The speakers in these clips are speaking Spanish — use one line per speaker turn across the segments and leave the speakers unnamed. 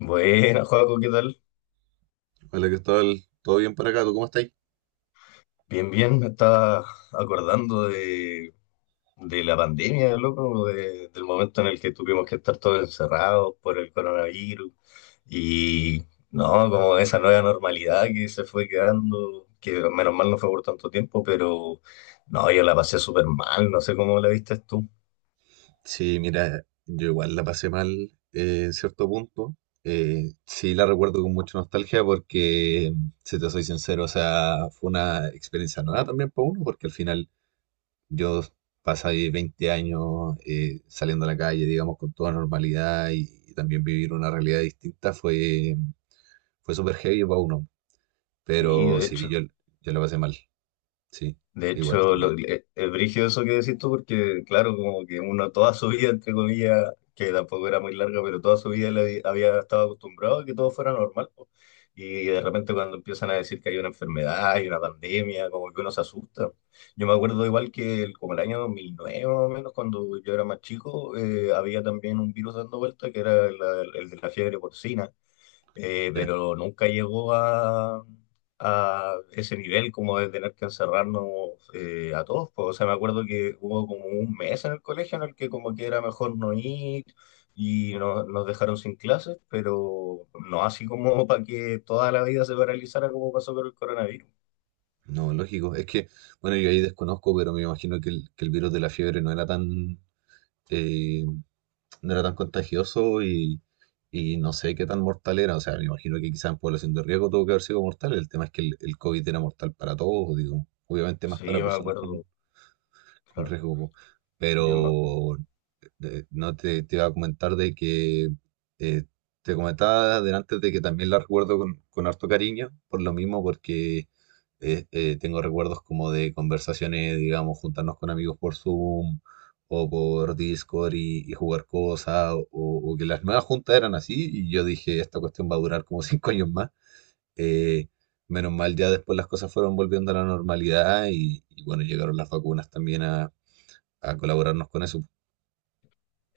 Buena, Joaco, ¿qué tal?
Hola, Cristóbal. ¿Todo bien por acá? ¿Tú cómo estás?
Bien, bien, me estaba acordando de la pandemia, loco, del momento en el que tuvimos que estar todos encerrados por el coronavirus y, no, como esa nueva normalidad que se fue quedando, que menos mal no fue por tanto tiempo, no, yo la pasé súper mal, no sé cómo la viste tú.
Sí, mira, yo igual la pasé mal en cierto punto. Sí, la recuerdo con mucha nostalgia porque, si te soy sincero, o sea, fue una experiencia nueva también para uno, porque al final yo pasé 20 años saliendo a la calle, digamos, con toda normalidad y también vivir una realidad distinta fue, fue súper heavy para uno.
Sí,
Pero
de
sí,
hecho.
yo la pasé mal, sí,
De
igual
hecho,
también.
es brígido eso que decís tú, porque claro, como que uno toda su vida, entre comillas, que tampoco era muy larga, pero toda su vida le había estado acostumbrado a que todo fuera normal, po. Y de repente cuando empiezan a decir que hay una enfermedad, hay una pandemia, como que uno se asusta. Yo me acuerdo igual que como el año 2009 más o menos, cuando yo era más chico. Había también un virus dando vuelta que era el de la fiebre porcina, pero nunca llegó a ese nivel como de tener que encerrarnos a todos, pues. O sea, me acuerdo que hubo como un mes en el colegio en el que como que era mejor no ir y nos dejaron sin clases, pero no así como para que toda la vida se paralizara como pasó con el coronavirus.
No, lógico. Es que, bueno, yo ahí desconozco, pero me imagino que que el virus de la fiebre no era tan, eh, no era tan contagioso y no sé qué tan mortal era. O sea, me imagino que quizás en población de riesgo tuvo que haber sido mortal. El tema es que el COVID era mortal para todos, digo, obviamente más para
Sí, me
personas
acuerdo,
con
claro.
riesgo,
Yo me-
pero no te, te iba a comentar de que eh, te comentaba delante de que también la recuerdo con harto cariño, por lo mismo, porque tengo recuerdos como de conversaciones, digamos, juntarnos con amigos por Zoom o por Discord y jugar cosas, o que las nuevas juntas eran así, y yo dije, esta cuestión va a durar como 5 años más. Eh, Menos mal, ya después las cosas fueron volviendo a la normalidad y bueno, llegaron las vacunas también a colaborarnos con eso,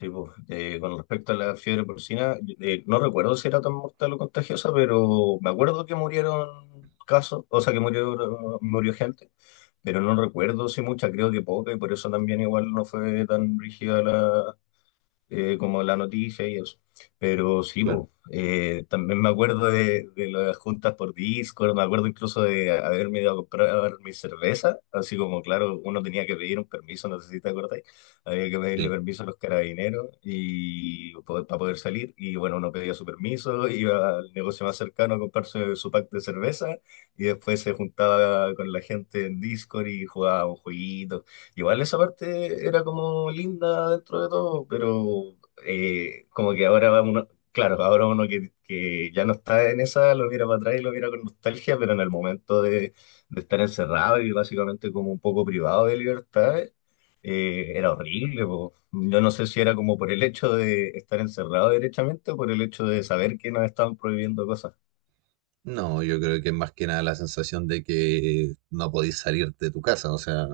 Sí, pues, con respecto a la fiebre porcina, no recuerdo si era tan mortal o contagiosa, pero me acuerdo que murieron casos, o sea, que murió, murió gente, pero no recuerdo si mucha, creo que poca, y por eso también igual no fue tan rígida, como la noticia y eso. Pero sí,
claro,
po, también me acuerdo de las juntas por Discord, me acuerdo incluso de haberme ido a comprar mi cerveza, así como, claro, uno tenía que pedir un permiso, no sé si te acordáis, había que pedirle
sí.
permiso a los carabineros y para poder salir, y bueno, uno pedía su permiso, iba al negocio más cercano a comprarse su pack de cerveza, y después se juntaba con la gente en Discord y jugaba un jueguito. Igual esa parte era como linda dentro de todo, pero como que ahora va uno, claro, ahora uno que ya no está en esa, lo mira para atrás y lo mira con nostalgia, pero en el momento de estar encerrado y básicamente como un poco privado de libertad, era horrible, po. Yo no sé si era como por el hecho de estar encerrado derechamente o por el hecho de saber que nos estaban prohibiendo cosas.
No, yo creo que es más que nada la sensación de que no podís salir de tu casa, o sea,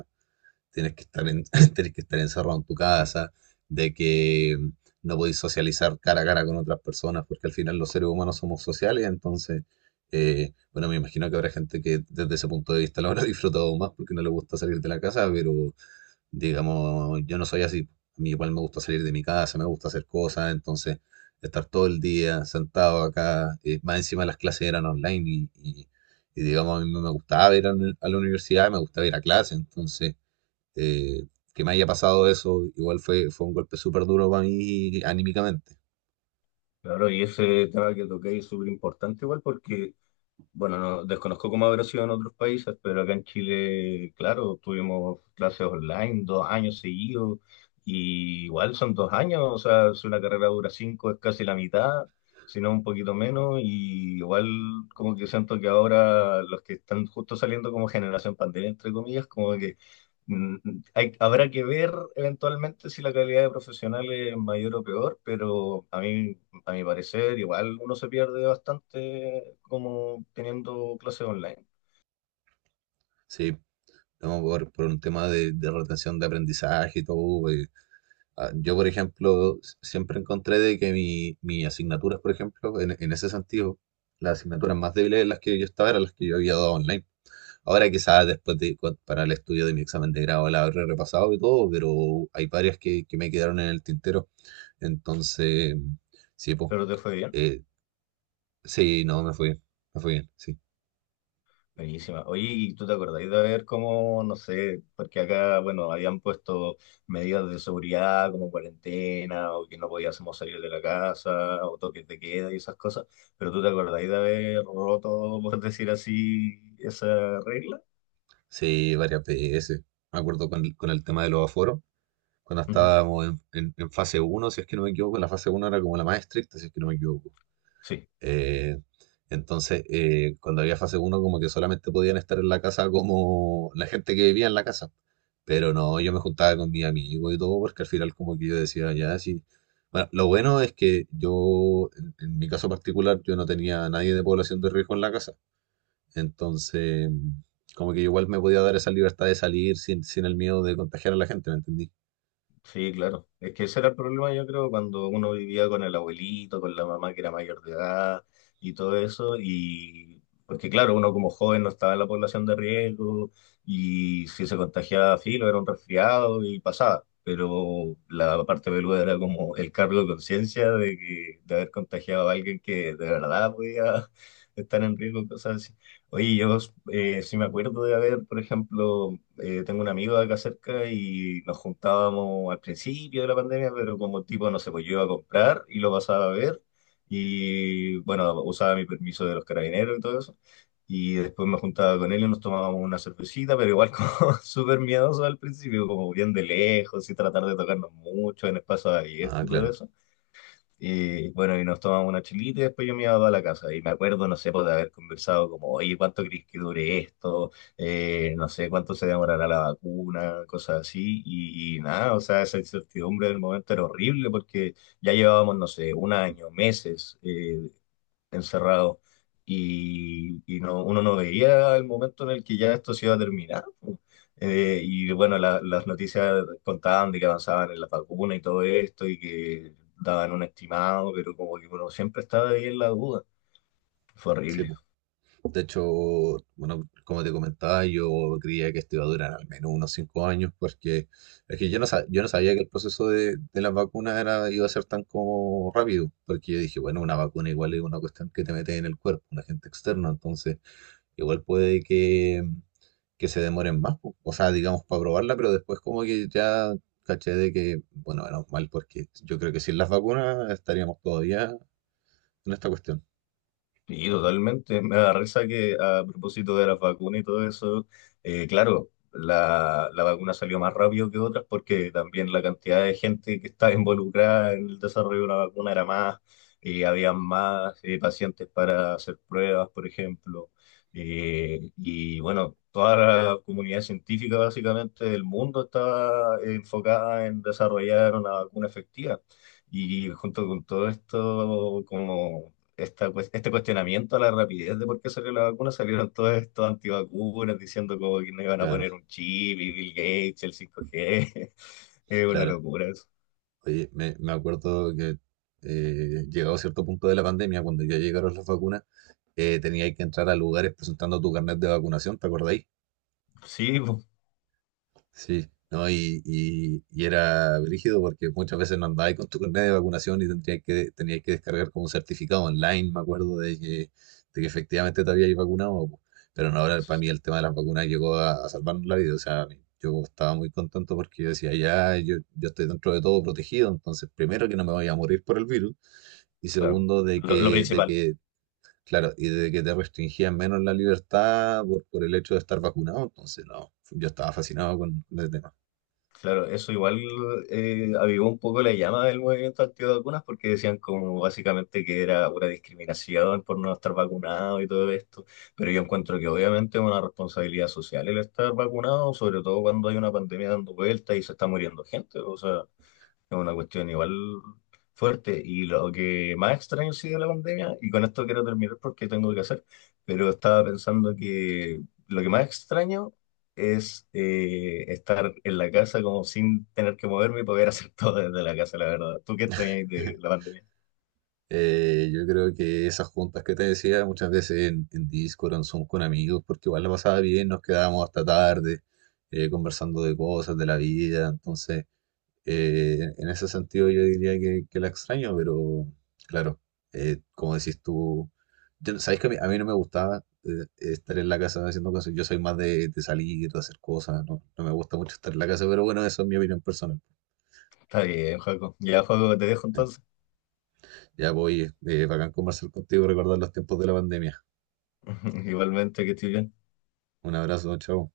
tienes que estar en, tienes que estar encerrado en tu casa, de que no podís socializar cara a cara con otras personas, porque al final los seres humanos somos sociales, entonces, bueno, me imagino que habrá gente que desde ese punto de vista lo habrá disfrutado más porque no le gusta salir de la casa, pero digamos, yo no soy así. A mí igual me gusta salir de mi casa, me gusta hacer cosas, entonces estar todo el día sentado acá, más encima las clases eran online y, digamos, a mí no me gustaba ir a, a la universidad, me gustaba ir a clase, entonces eh, que me haya pasado eso, igual fue, fue un golpe súper duro para mí anímicamente,
Claro, y ese tema que toqué es súper importante igual porque bueno, no, desconozco cómo habrá sido en otros países, pero acá en Chile, claro, tuvimos clases online dos años seguidos, y igual son dos años, o sea, si una carrera dura cinco es casi la mitad, si no un poquito menos, y igual como que siento que ahora los que están justo saliendo como generación pandemia, entre comillas, como que mm, habrá que ver eventualmente si la calidad de profesional es mayor o peor, pero a mi parecer, igual uno se pierde bastante como teniendo clases online.
sí, no, por un tema de retención de aprendizaje y todo, Yo, por ejemplo, siempre encontré de que mi, mis asignaturas, por ejemplo, en ese sentido, las asignaturas más débiles en las que yo estaba eran las que yo había dado online. Ahora quizás después de, para el estudio de mi examen de grado la habré repasado y todo, pero hay varias que me quedaron en el tintero. Entonces, sí, pues,
Pero te fue bien.
sí, no, me fue bien, sí.
Buenísima. Oye, ¿y tú te acordáis de ver cómo, no sé, porque acá, bueno, habían puesto medidas de seguridad como cuarentena o que no podíamos salir de la casa o toques de queda y esas cosas, pero tú te acordáis de haber roto, por decir así, esa regla?
Sí, varias veces. Me acuerdo con el tema de los aforos, cuando
Ujú.
estábamos en, en fase uno si es que no me equivoco, la fase uno era como la más estricta, si es que no me equivoco.
Sí.
Eh, entonces, cuando había fase uno como que solamente podían estar en la casa como la gente que vivía en la casa. Pero no, yo me juntaba con mi amigo y todo, porque al final como que yo decía, ya, sí. Bueno, lo bueno es que yo, en mi caso particular, yo no tenía a nadie de población de riesgo en la casa. Entonces, como que igual me podía dar esa libertad de salir sin, sin el miedo de contagiar a la gente, ¿me entendí?
Sí, claro. Es que ese era el problema, yo creo, cuando uno vivía con el abuelito, con la mamá que era mayor de edad y todo eso. Y porque, claro, uno como joven no estaba en la población de riesgo y si se contagiaba filo era un resfriado y pasaba. Pero la parte peluda era como el cargo de conciencia de que, de haber contagiado a alguien que de verdad podía estar en riesgo, cosas así. Oye, yo sí me acuerdo de haber, por ejemplo, tengo un amigo de acá cerca y nos juntábamos al principio de la pandemia, pero como tipo, no sé, pues yo iba a comprar y lo pasaba a ver y bueno, usaba mi permiso de los carabineros y todo eso. Y después me juntaba con él y nos tomábamos una cervecita, pero igual como súper miedoso al principio, como bien de lejos y tratar de tocarnos mucho en espacios abiertos
Ah,
y todo
claro.
eso. Y bueno, y nos tomamos una chelita y después yo me iba a la casa. Y me acuerdo, no sé, pues, de haber conversado como, oye, ¿cuánto crees que dure esto? No sé, ¿cuánto se demorará la vacuna? Cosas así. Y nada, o sea, esa incertidumbre del momento era horrible porque ya llevábamos, no sé, un año, meses, encerrado, y no, uno no veía el momento en el que ya esto se iba a terminar, po. Y bueno, las noticias contaban de que avanzaban en la vacuna y todo esto y que daban un estimado, pero como que uno siempre estaba ahí en la duda. Fue
Sí,
horrible.
po. De hecho, bueno, como te comentaba, yo creía que esto iba a durar al menos unos 5 años, porque es que yo no, yo no sabía que el proceso de las vacunas era, iba a ser tan como rápido, porque yo dije, bueno, una vacuna igual es una cuestión que te metes en el cuerpo, un agente externo, entonces igual puede que se demoren más, po. O sea, digamos, para probarla, pero después como que ya caché de que, bueno, menos mal, porque yo creo que sin las vacunas estaríamos todavía en esta cuestión.
Sí, totalmente. Me da risa que a propósito de las vacunas y todo eso, claro, la vacuna salió más rápido que otras porque también la cantidad de gente que estaba involucrada en el desarrollo de una vacuna era más, había más pacientes para hacer pruebas, por ejemplo. Y bueno, toda la comunidad científica básicamente del mundo estaba enfocada en desarrollar una vacuna efectiva. Y junto con todo esto, como este cuestionamiento a la rapidez de por qué salió la vacuna, salieron todos estos antivacunas diciendo como que no iban a
Claro,
poner un chip y Bill Gates, el 5G. Es una
claro.
locura eso.
Oye, me acuerdo que llegado a cierto punto de la pandemia, cuando ya llegaron las vacunas, tenía que entrar a lugares presentando tu carnet de vacunación, ¿te acordáis?
Sí, pues,
Sí, ¿no? Y era brígido porque muchas veces no andabas con tu carnet de vacunación y tendrías que, tenías que descargar como un certificado online, me acuerdo, de que efectivamente te habías vacunado. Po. Pero no, ahora para mí el tema de las vacunas llegó a salvarnos la vida. O sea, a mí- yo estaba muy contento porque yo decía, ya, yo estoy dentro de todo protegido, entonces primero que no me voy a morir por el virus. Y
claro.
segundo,
Lo
de
principal.
que, claro, y de que te restringían menos la libertad por el hecho de estar vacunado, entonces no, yo estaba fascinado con el tema.
Claro, eso igual avivó un poco la llama del movimiento antivacunas porque decían como básicamente que era una discriminación por no estar vacunado y todo esto, pero yo encuentro que obviamente es una responsabilidad social el estar vacunado, sobre todo cuando hay una pandemia dando vuelta y se está muriendo gente, o sea, es una cuestión igual fuerte. Y lo que más extraño ha sido la pandemia, y con esto quiero terminar porque tengo que hacer, pero estaba pensando que lo que más extraño es estar en la casa como sin tener que moverme y poder hacer todo desde la casa, la verdad. ¿Tú qué extrañas de la pandemia?
Yo creo que esas juntas que te decía, muchas veces en Discord, en Zoom con amigos, porque igual la pasaba bien, nos quedábamos hasta tarde conversando de cosas, de la vida, entonces en ese sentido yo diría que la extraño, pero claro, como decís tú, yo, sabéis que a mí no me gustaba estar en la casa haciendo cosas, yo soy más de salir, de hacer cosas, no, no me gusta mucho estar en la casa, pero bueno, eso es mi opinión personal.
Está bien, Joaco. Ya, Joaco, te dejo entonces.
Ya voy, bacán conversar contigo, recordar los tiempos de la pandemia.
Igualmente, que estoy bien.
Un abrazo, chao.